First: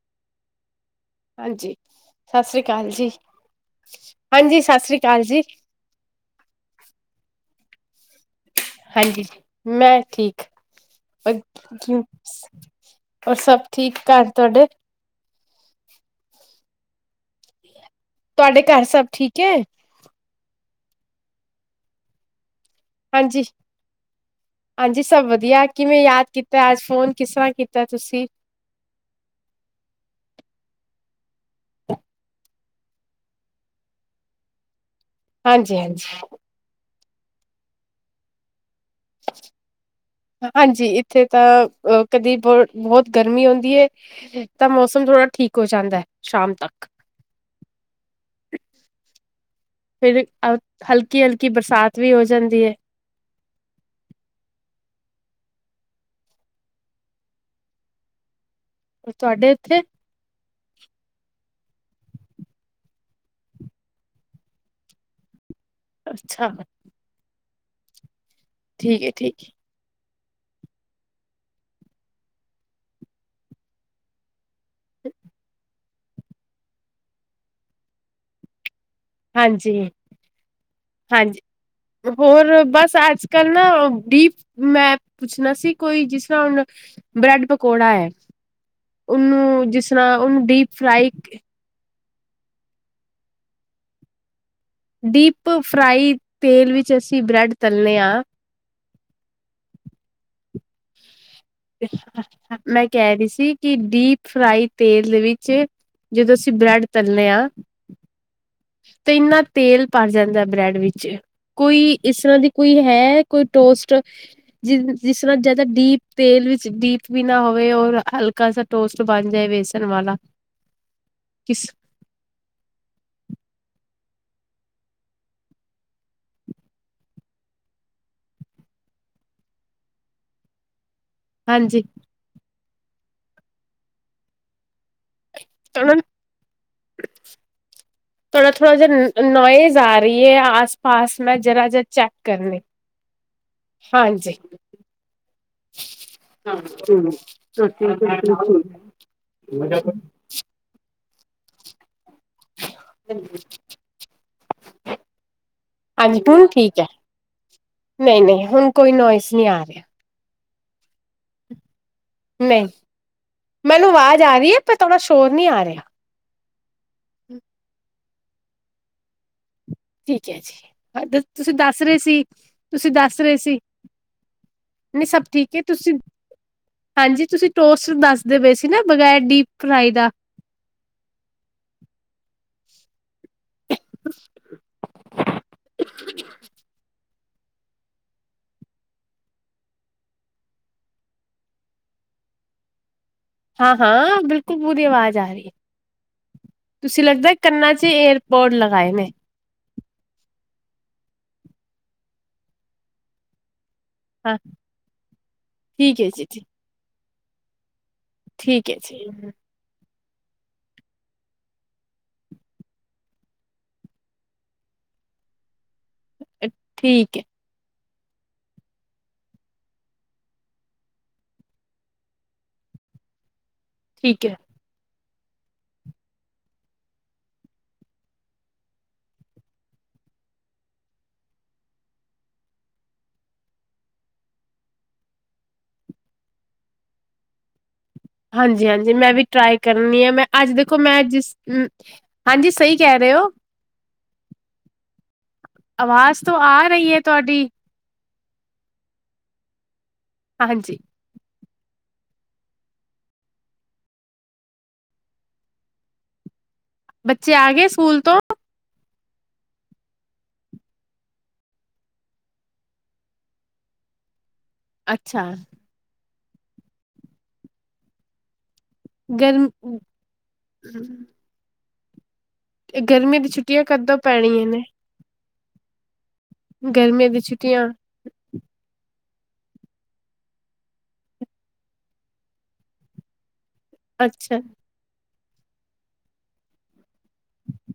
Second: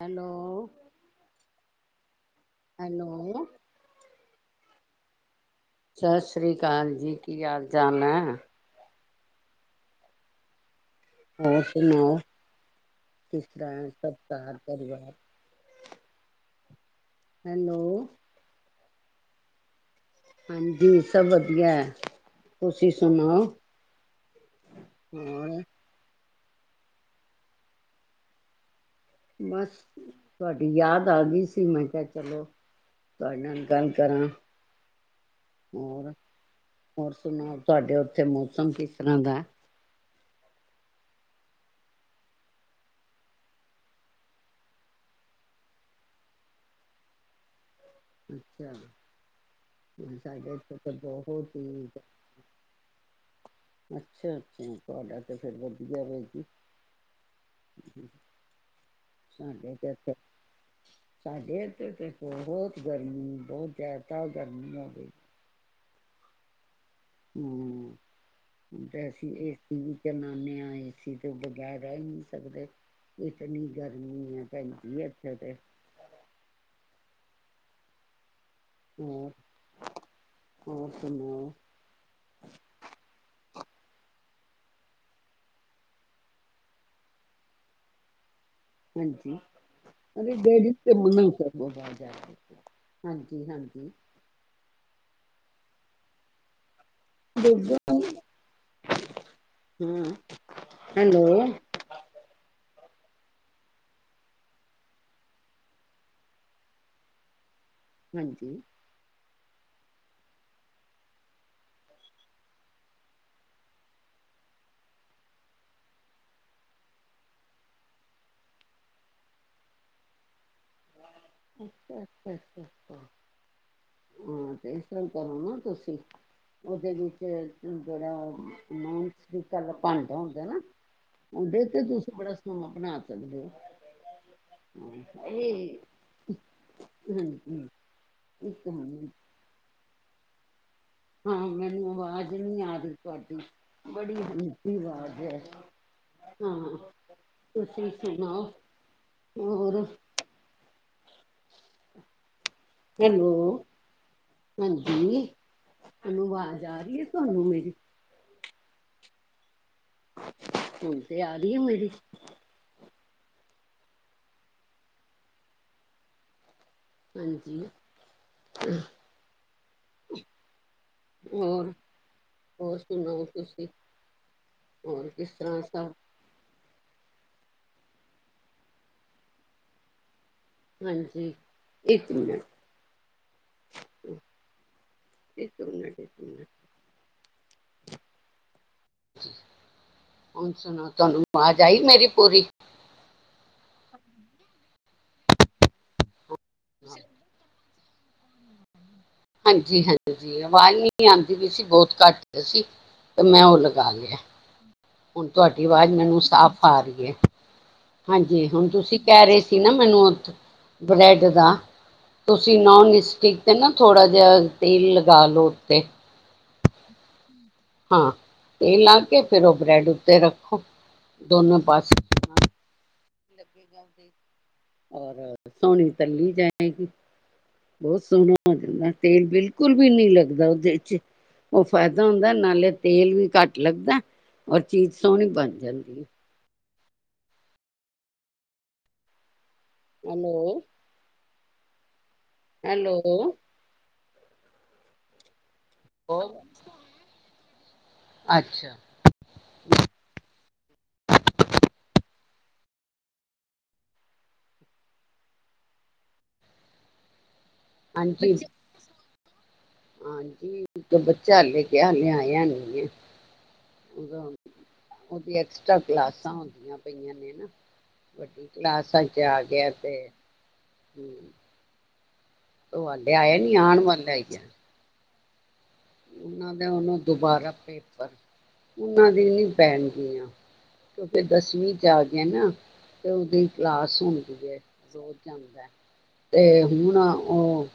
Hello. ਹਾਂਜੀ। ਸਤਿ ਸ੍ਰੀ ਅਕਾਲ ਜੀ। ਹੈਲੋ ਹਾਂਜੀ, ਸਤਿ ਸ੍ਰੀ ਅਕਾਲ ਜੀ। ਸਤਿ ਸ੍ਰੀ ਅਕਾਲ ਜੀ ਕੀ ਹਾਲ ਜਾਣਾ। ਹਾਂਜੀ ਮੈਂ ਠੀਕ। ਹੋਰ ਸੁਣਾਓ ਹੋਰ ਕਿਸ ਸਭ ਤਰ੍ਹਾਂ ਠੀਕ ਘਰ ਤੁਹਾਡੇ। ਪਰਿਵਾਰ ਹੈਲੋ। ਤੁਹਾਡੇ ਘਰ ਸਭ ਠੀਕ ਐ? ਹਾਂਜੀ ਸਭ ਵਧੀਆ। ਤੁਸੀਂ ਹਾਂਜੀ, ਸੁਣਾਓ ਹਾਂਜੀ ਸਭ ਹੋਰ ਵਧੀਆ ਕਿਵੇਂ ਯਾਦ ਕੀਤਾ। ਤੇ ਅੱਜ ਫੋਨ ਕਿਸ ਤਰ੍ਹਾਂ ਕੀਤਾ ਤੁਸੀਂ [unintelligible] ਤੁਹਾਡੀ ਯਾਦ ਆ ਗਈ ਸੀ। ਮੈਂ ਕਿਹਾ ਚਲੋ। [unintelligible] ਗੱਲ ਕਰ ਹਾਂਜੀ ਹਾਂਜੀ। ਹੋਰ ਸੁਣਾਓ ਤੁਹਾਡੇ ਉੱਥੇ ਮੌਸਮ ਕਿਸ ਕਿਣਾਦਾ ਹਾਂਜੀ ਇੱਥੇ ਤਾਂ ਆ ਕਦੀ ਬਹੁ ਬਹੁਤ ਗਰਮੀ ਹੁੰਦੀ ਐ ਤਾਂ ਮੌਸਮ ਥੋੜਾ ਠੀਕ ਹੋ ਜਾਂਦਾ ਸ਼ਾਮ ਤੱਕ। ਫਿਰ ਹਲਕੀ-ਹਲਕੀ [unintelligible] ਬਰਸਾਤ ਵੀ ਹੋ ਜਾਂਦੀ ਹੈ, [unintelligible] [inaudible] ਤੁਹਾਡੇ ਇੱਥੇ? [inaudible] [unintelligible] ਅੱਛਾ। ਹੂੰ। ਠੀਕ ਹੈ, ਠੀਕ ਵੈਸੀੇ ਹੈ, ਇਹ ਚੀਜ਼ ਜਨਾਨੇਿਆ ਏਸੀ ਤੋਂ ਬਗੈਰ ਰਹਿ ਹੀ ਨੀ ਸਕਦੇ ਇਤਨੀ ਗਰਮੀ ਹੈ ਪੈਂਦੀ ਇਥੇ ਤੇ ਹੋਰ ਹਾਂਜੀ, ਹੋਰ ਹਾਂਜੀ ਸੁਣਾਓ? ਹੋਰ ਬਸ ਅੱਜ ਕੱਲ ਨਾ ਡੀਪ ਮੈਂ ਪੁੱਛਣਾ ਸੀ ਕੋਈ ਜਿਸ ਤਰ੍ਹਾਂ ਹੁਣ ਬ੍ਰੈਡ ਪਕੌੜਾ ਐ। ਹਾਂਜੀ ਉਹਨੂੰ ਜਿਸ ਤਰ੍ਹਾਂ ਅਰੇ ਉਹਨੂੰ ਡੀਪ ਡੈਡੀ ਤੇ ਫਰਾਈ ਮਨਾ ਕਰ ਦੋ ਬਾਹਰ ਹਾਂਜੀ ਹਾਂਜੀ। ਡੀਪ ਫ੍ਰਈ ਤੇਲ ਵਿੱਚ ਜੇ ਅਸੀ ਬ੍ਰੈਡ ਤਲਣੇ ਆ। ਹਾਂ, ਹੈਲੋ। ਮੈਂ ਕਹਿ ਰਹੀ ਸੀ ਕਿ ਡੀਪ ਫਰਾਈ ਤੇਲ ਦੇ ਵਿੱਚ ਜਦੋਂ ਅਸੀਂ ਬ੍ਰੈਡ ਤਲਣੇ ਆ। ਹਾਂਜੀ। ਤੇ ਇੰਨਾ ਤੇਲ ਭਰ ਜਾਂਦਾ ਬ੍ਰੈਡ ਵਿੱਚ ਕੋਈ ਇਸ ਤਰ੍ਹਾਂ ਦੀ ਕੋਈ ਹੈ ਕੋਈ ਟੋਸਟ ਜ ਜਿਸ ਤਰ੍ਹਾਂ ਜਿਆਦਾ ਡੀਪ ਤੇਲ ਵਿੱਚ ਡੀਪ ਵੀ ਨਾ ਹੋਵੇ ਔਰ ਹਲਕਾ ਸਾ ਟੋਸਟ ਬਣ ਜਾਏ ਬੇਸਣ ਵਾਲਾ। ਕਿਸ ਅੱਛਾ ਅੱਛਾ। ਹਾਂ, ਤੇ ਇਸ ਤਰ ਕਰੋ ਨਾ ਤੁਸੀਂ ਉਹਦੇ ਵਿੱਚ ਜਿਹੜਾ [unintelligible] ਭਾਂਡਾ ਹੁੰਦਾ ਨਾ। ਓਦੇ ਹਾਂਜੀ ਤੇ ਤੁਸੀਂ [inaudible] ਹਾਂ ਬਣਾ ਸਕਦਿਓ। ਇਹ ਹਾਂਜੀ ਥੋੜਾ ਇੱਕ ਥੋੜਾ ਜਾ ਮਿੰਟ ਨੋ ਨੋਇਸ ਆ ਰਹੀ ਐ ਆਸ ਪਾਸ ਮੈਂ ਹਾਂ, ਜਰਾ ਜ ਮੈਨੂੰ ਚੈੱਕ ਅਵਾਜ ਕਰਨੀ ਨਹੀਂ ਆ ਰਹੀ ਤੁਹਾਡੀ। ਬੜੀ ਹਾਂਜੀ ਆਂਦੀ ਅਵਾਜ਼ ਐ ਹਾਂ ਤੁਸੀਂ ਸੁਣਾਓ ਹੋਰ। ਹਾਂਜੀ ਹੈਲੋ ਹਾਂਜੀ ਮੈਨੂੰ ਹੁਣ ਆਵਾਜ਼ ਠੀਕ ਆ ਹੈ ਰਹੀ ਐ ਹੁਣ ਤੁਹਾਨੂੰ ਮੇਰੀ ਨਹੀਂ ਨਹੀਂ ਹੁਣ ਕੋਈ ਨੋਇਸ ਨਹੀਂ ਆ ਰਿਹਾ। ਹੁਣ ਤੇ ਆ ਰਹੀ ਮੇਰੀ। ਨਹੀਂ ਮੈਨੂੰ ਆਵਾਜ਼ ਆ ਰਹੀ ਐ ਪਰ ਥੋੜ੍ਹਾ ਸ਼ੋਰ ਨਹੀਂ ਆ ਰਿਹਾ। ਹਾਂਜੀ। ਹੂੰ। ਠੀਕ ਹੈ ਜੀ ਤੁਸੀਂ ਹੋਰ ਦੱਸ ਰਹੇ ਸੀ ਹੋਰ ਤੁਸੀਂ ਦੱਸ ਸੁਣਾਓ ਰਹੇ ਸੀ ਤੁਸੀਂ ਨਹੀਂ ਹੋਰ ਸਭ ਕਿਸ ਠੀਕ ਤਰ੍ਹਾਂ ਐ ਸਭ ਤੁਸੀਂ ਹਾਂਜੀ, ਤੁਸੀਂ ਟੋਸਟ ਦੱਸਦੇ ਪਏ ਸੀ ਨਾ ਬਗੈਰ ਡੀਪ ਫਰਾਈ ਦਾ। ਹਾਂਜੀ ਇੱਕ ਮਿੰਟ [unintelligible] ਹੁਣ ਸੁਣੋ ਤੁਹਾਨੂੰ ਆਵਾਜ਼ ਆਈ ਮੇਰੀ ਪੂਰੀ। ਹਾਂ ਹਾਂ, ਬਿਲਕੁਲ ਪੂਰੀ ਆਵਾਜ਼ ਆ ਰਹੀ ਹੈ। ਤੁਸੀਂ ਲੱਗਦਾ ਕੰਨਾ ਚ ਏਰਪੋਰਟ ਲਗਾਏ ਨੇ। ਹਾਂਜੀ ਹਾਂਜੀ, ਆਵਾਜ਼ ਨੀ ਆਂਦੀ ਪਈ ਸੀ ਬਹੁਤ ਘੱਟ ਸੀ ਤੇ ਮੈਂ ਉਹ ਲ ਲਗਾ ਲਿਆ। ਹਾਂ ਹੁਣ ਤੁਹਾਡੀ ਆਵਾਜ਼ ਠੀਕ ਹੈ ਮੈਨੂੰ ਜੀ ਸਾਫ਼ ਆ ਰਹੀ ਐ ਹਾਂਜੀ, ਹੁਣ ਠੀਕ ਹੈ ਤੁਸੀਂ ਜੀ ਕਹਿ ਰਹੇ ਸੀ ਨਾ ਮੈਨੂੰ ਬ੍ਰੈਡ ਦਾ ਤੁਸੀਂ ਨੋਨ ਸਟਿਕ ਤੇ ਨਾ ਥੋੜਾ ਜਿਹਾ ਤੇਲ ਲਗਾ ਲੋ ਉੱਤੇ। ਠੀਕ ਹੈ ਹਾਂ, ਤੇ ਲਾ ਕੇ ਫੇਰ ਉਹ ਬ੍ਰੈਡ ਉੱਤੇ ਰੱਖੋ ਦੋਨੋ ਪਾਸੇ। ਲੱਗੇਗਾ ਉਹਦੇ ਠੀਕ ਐ। ਔਰ ਸੋਹਣੀ ਤਲੀ ਜਾਏਗੀ ਬਹੁਤ ਸੋਹਣਾ ਹੋ ਜਾਂਦਾ ਤੇਲ ਬਿਲਕੁਲ ਵੀ ਨਹੀਂ ਲੱਗਦਾ ਉਹਦੇ ਚ ਉਹ ਫਾਇਦਾ ਹੁੰਦਾ ਨਾਲੇ ਤੇਲ ਵੀ ਘੱਟ ਲੱਗਦਾ ਔਰ ਚੀਜ਼ ਸੋਹਣੀ ਬਣ ਜਾਂਦੀ ਹੈ। ਹਾਂਜੀ ਹਾਂਜੀ ਮੈਂ ਵੀ ਟਰਾਈ ਕਰਨੀ ਐ ਮੈਂ ਅੱਜ ਹੈਲੋ ਦੇਖੋ ਮੈਂ ਜਿਸ ਹੂੰ। ਹਾਂਜੀ ਸਹੀ ਕਹਿ ਹੈਲੋ ਰਹੇ ਹੋ। ਆਵਾਜ਼ ਤੋਂ ਆ ਰਹੀ ਐ ਤੁਹਾਡੀ। ਅੱਛਾ। ਹਾਂਜੀ, ਬੱਚ ਚੇ ਆ ਗਏ ਸਕੂਲ ਤੋਂ। ਹਾਂਜੀ ਹਾਂਜੀ, ਇੱਕ ਬੱਚਾ ਹਲੇ ਗਿਆ ਹਲੇ ਆਇਆ ਨਹੀਂ ਆ। [unintelligible] ਅੱਛਾ ਉਹਦੀ ਐਕਸਟ੍ਰਾ ਕਲਾਸ। [unintelligible] ਹੁੰਦੀਆਂ ਪਈਆਂ ਨੇ ਨਾ ਵੱਡੀ ਗਰਮ [unintelligible] ਤੇ ਉਹ ਹਾਲੇ ਗਰਮੀਆਂ ਦੀ ਆਇਆ ਨੀ ਛੁੱਟੀਆਂ ਆਉਣ ਕਦੋਂ ਵਾਲਾ ਹੀ ਆ ਪੈੜੀਆਂ ਨੇ। ਉਹਨਾਂ ਦਾ ਹੁਣ ਗਰਮੀਆਂ ਦੀ ਦੁਬਾਰਾ ਛੁੱਟੀਆਂ ਪੇਪਰ ਉਹਨਾਂ ਦੀ ਨੀ ਪੈਣ ਗਈਆਂ ਕਿਉਂਕਿ ਦਸਵੀਂ ਚ ਆ ਗਏ ਨਾ ਤੇ ਉਹਦੀ। ਕਲਾਸ ਅੱਛਾ ਹੁੰਦੀ ਐ। ਤੇ ਹੁਣ ਉਹ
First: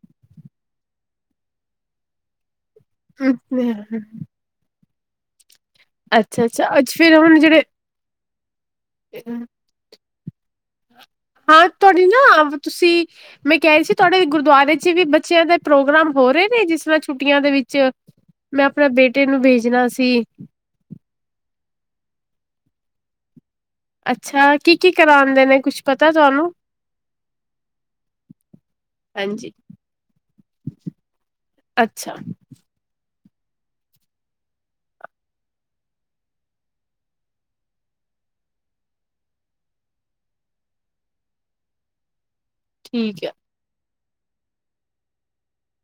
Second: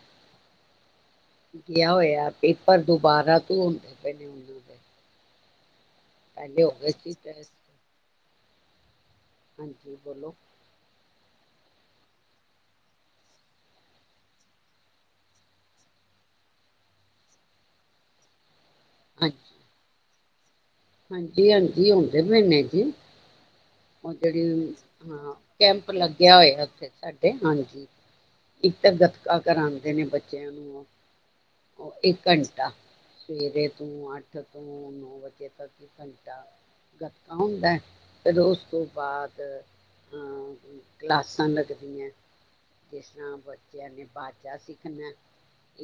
ਗਿਆ ਹੋਇਆ ਇੱਕ ਪਰ ਦੁਬਾਰਾ ਤੇ ਹੁੰਦੇ ਪਏ ਨੇ। ਅੱਛਾ ਪਹਿਲੇ ਅੱਛਾ ਹੋ ਅੱਜ ਗਏ ਸੀ ਫੇਰ ਹੁਣ ਟੈਸਟ ਜਿਹੜੇ। [inaudible] [inaudible] ਤੁਹਾਡੀ ਨਾ ਤੁਸੀਂ ਮੈਂ ਕਹਿ ਰਹੀ ਸੀ ਤੁਹਾਡੇ ਗੁਰਦਆਰੇ ਚ ਵੀ ਬੱਚਿਆਂ ਦੇ ਪ੍ਰੋਗਰਾਮ ਹੋ ਰਹੇ ਨੇ ਜਿਸ ਨਾਲ ਛੁੱਟੀਆਂ ਦੇ ਵਿੱਚ ਮੈਂ ਆਪਣੇ ਬੇਟੇ ਨੂੰ ਹਾਂਜੀ ਭੇਜਣਾ ਸੀ। ਹਾਂਜੀ, ਹਾਂਜੀ ਹੁੰਦੇ ਪਏ ਨੇ ਜੀ। ਉਹ ਅੱਛਾ ਜਿਹੜੀ ਕੀ ਕੀ ਹਾਂ, ਕਰਾਉਂਦੇ ਨੇ ਕੁੱਛ ਕੈਂਪ ਪਤਾ ਲੱਗਿਆ ਤੁਹਾਨੂੰ ਹੋਇਆ ਉੱਥੇ ਸਾਡੇ, ਹਾਂਜੀ ਇੱਕ ਤਾਂ ਗਤਕਾ ਹਾਂਜੀ ਕਰਾਂਦੇ ਨੇ ਬੱਚਿਆਂ ਨੂੰ ਅੱਛਾ ਇੱਕ ਘੰਟਾ। ਸਵੇਰੇ ਤੋਂ ਅੱਠ ਤੋਂ ਨੌ ਵਜੇ ਤੱਕ ਘੰਟਾ ਗੱਤਕਾ ਹੁੰਦਾ, ਫਿਰ ਉਸ ਤੋਂ ਬਾਅਦ ਕਲਾਸਾਂ ਲੱਗਦੀਆਂ। ਜਿਸ ਠੀਕ ਹੈ ਤਰਾ ਬੱਚਿਆਂ ਨੇ ਬਾਜਾ ਸਿੱਖਣਾ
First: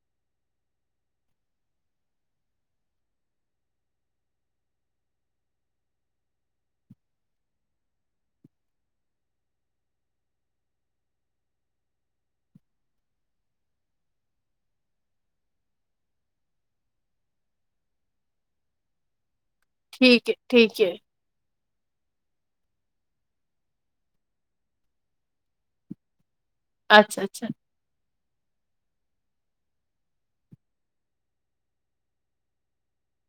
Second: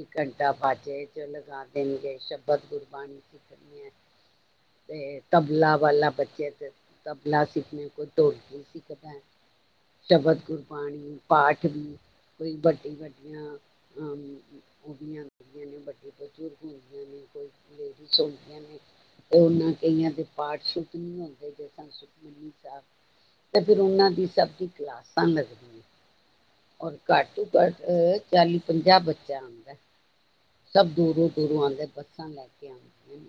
ਇਕ ਘੰਟਾ ਬਾਜੇ ਚ ਲਗਾ ਦੇਣਗੇ, ਸ਼ਬਦ ਗੁਰਬਾਣੀ ਸਿੱਖਣੀ ਹੈ। ਤੇ ਤਬਲਾ ਵਾਲਾ ਬੱਚੇ ਤੇ ਤਬਲਾ ਸਿੱਖ ਦੇ, ਕੋਈ ਢੋਲਕੀ ਸਿੱਖਦਾ, ਸ਼ਬਦ ਗੁਰਬਾਣੀ, ਪਾਠ ਵੀ, ਕੋਈ ਵੱਡੀ ਵੱਡੀਆਂ ਹਸਤੀਆ ਹੁੰਦੀਆਂ ਨੇ, ਵੱਡੇ ਬਜ਼ੁਰਗ ਹੁੰਦੀਆਂ ਨੇ, ਕਈ ਲੇਡੀਜ਼ ਹੁੰਦੀਆਂ ਨੇ। ਉਹਨਾਂ ਕਈਆਂ ਦੇ ਠੀਕ ਹੈ ਪਾਠ ਠੀਕ ਹੈ ਪੂਠ ਨਹੀਂ ਹੁੰਦੇ। ਸੁਖਮਨੀ ਸਾਹਿਬ ਤੇ ਫਿਰ ਉਹਨਾਂ ਦੀ ਸਭ ਦੀ ਕਲਾਸਾਂ ਲਗਦੀਆਂ। ਹੁਣ ਅੱਛਾ ਘੱਟੋ ਅੱਛਾ ਘੱਟ ਚਾਲੀ ਪੰਜਾਹ ਬੱਚਾ ਆਉਂਦਾ ਸਭ ਦੂਰੋਂ ਦੂਰੋਂ ਆਉਂਦੇ ਬੱਸਾਂ ਲੈ ਕੇ ਆਉਂਦੇ।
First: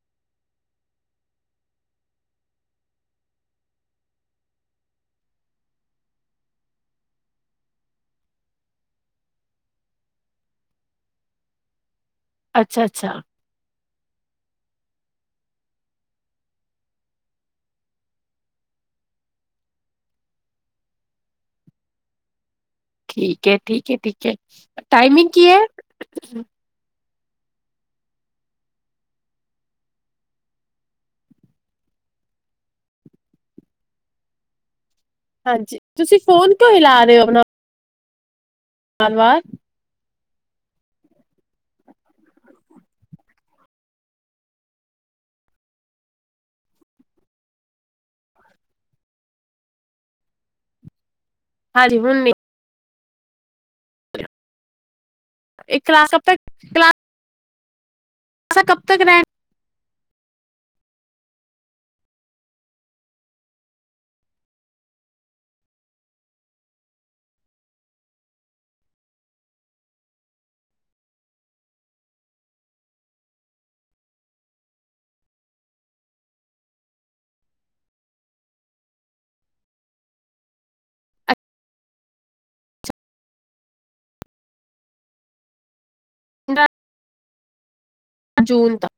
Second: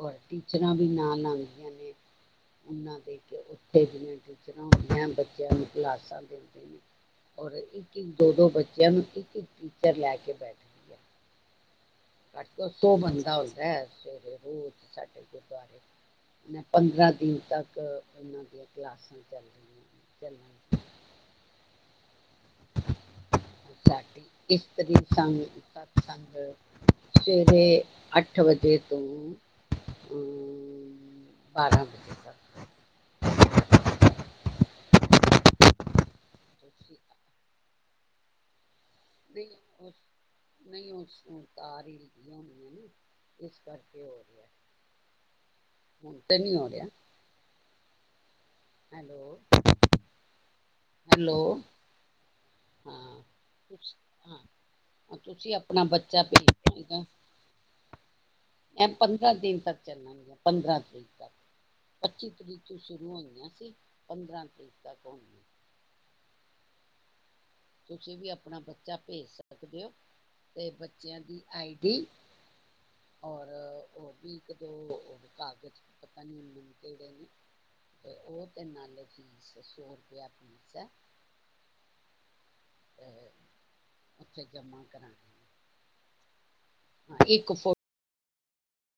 ਔਰ ਟੀਚਰਾਂ ਵੀ ਨਾਲ ਆਉਂਦੀਆਂ ਨੇ ਉਹਨਾਂ ਦੇ ਨਾਲ ਉੱਥੇ ਦੀਆਂ ਟੀਚਰਾਂ ਹੁੰਦੀਆਂ ਬੱਚਿਆਂ ਨੂੰ ਕਲਾਸਾਂ ਦਿੰਦੇ ਨੇ ਔਰ ਇੱਕ ਇੱਕ ਦੋ ਦੋ ਬੱਚਿਆਂ ਨੂੰ ਇੱਕ ਇੱਕ ਟੀਚਰ ਲੈ ਕੇ ਬੈਠਦੀ ਹੈ। ਅੱਠ ਅੱਛਾ ਸੌ ਅੱਛਾ ਬੰਦਾ ਹੁੰਦਾ ਸਾਡੇ ਗੁਰਦੁਆਰੇ ਪੰਦਰਾਂ ਦਿਨ ਤੱਕ ਉਹਨਾਂ ਦੀਆਂ ਕਲਾਸਾਂ ਚੱਲ ਰਹੀਆਂ ਠੀਕ ਹੈ ਠੀਕ ਹੈ ਸਾਡੀ ਠੀਕ ਹੈ ਇਸਤਰੀ ਟਾਈਮਿੰਗ ਸੰਗ ਕੀ ਏ। ਸਤਸੰਗ ਸਵੇਰੇ ਅੱਠ ਵਜੇ ਤੋਂ ਅ ਬਾਰਾਂ ਵਜੇ ਤੱਕ ਹਾਂਜੀ ਤੁਸੀਂ ਫੋਨ ਕਿਉਂ ਤੁਸੀਂ ਹੀਲਾ ਰਹੇ ਹੋ ਆਪਣਾ। ਵਾਰ [unintelligible] ਵਾਰ ਨਹੀਂ ਉਸਨੂੰ ਤਾਰ ਹੀ ਲੱਗੀਆਂ ਹੋਈਆਂ ਨੇ ਇਸ ਕਰਕੇ ਹੋ ਰਿਹਾ ਹੁਣ ਤਾਂ ਨਹੀਂ ਹੋ ਰਿਹਾ। Hello hello. ਹਾਂਜੀ, ਹੁਣ ਨਹੀਂ। ਹਾਂ ਹਾਂ ਤੁਸੀਂ ਇਹ ਆਪਣਾ ਕਲਾਸ ਕਬ ਬੱਚਾ ਤੱਕ ਭੇਜ ਕਲਾਸਾਂ ਦੇਨਾ ਕਬ ਐ ਤਕ ਰਹਿਣ ਪੰਦਰਾਂ ਦਿਨ ਤੱਕ ਚੱਲਣ ਗੀਆਂ ਪੰਦਰਾਂ ਤਰੀਕ ਤੱਕ ਪੱਚੀ ਤਰੀਕ ਤੋਂ ਸ਼ੁਰੂ ਹੋਈਆਂ ਸੀ ਪੰਦਰਾਂ ਤਰੀਕ ਤੱਕ ਹੋਈਆਂ। ਤੁਸੀਂ ਵੀ ਆਪਣਾ ਬੱਚਾ ਭੇਜ ਸਕਦੇ ਹੋ ਤੇ ਬੱਚਿਆਂ ਦੀ ਆਈ ਡੀ ਔਰ ਹੋਰ ਵੀ ਇੱਕ ਦੋ ਕਾਗਜ਼ ਪਤਾ ਨੀ ਕਿਹੜੇ ਨੇ ਤੇ ਉਹ ਤੇ ਨਾਲੇ ਫੀਸ ਸੌ ਰੁਪਿਆ ਫ਼ੀਸ ਹੈ। ਇੱਥੇ ਜਮਾ ਕਰਵਾਓਣ। [unintelligible] ਇੱਕ ਜੂਨ ਤੱਕ।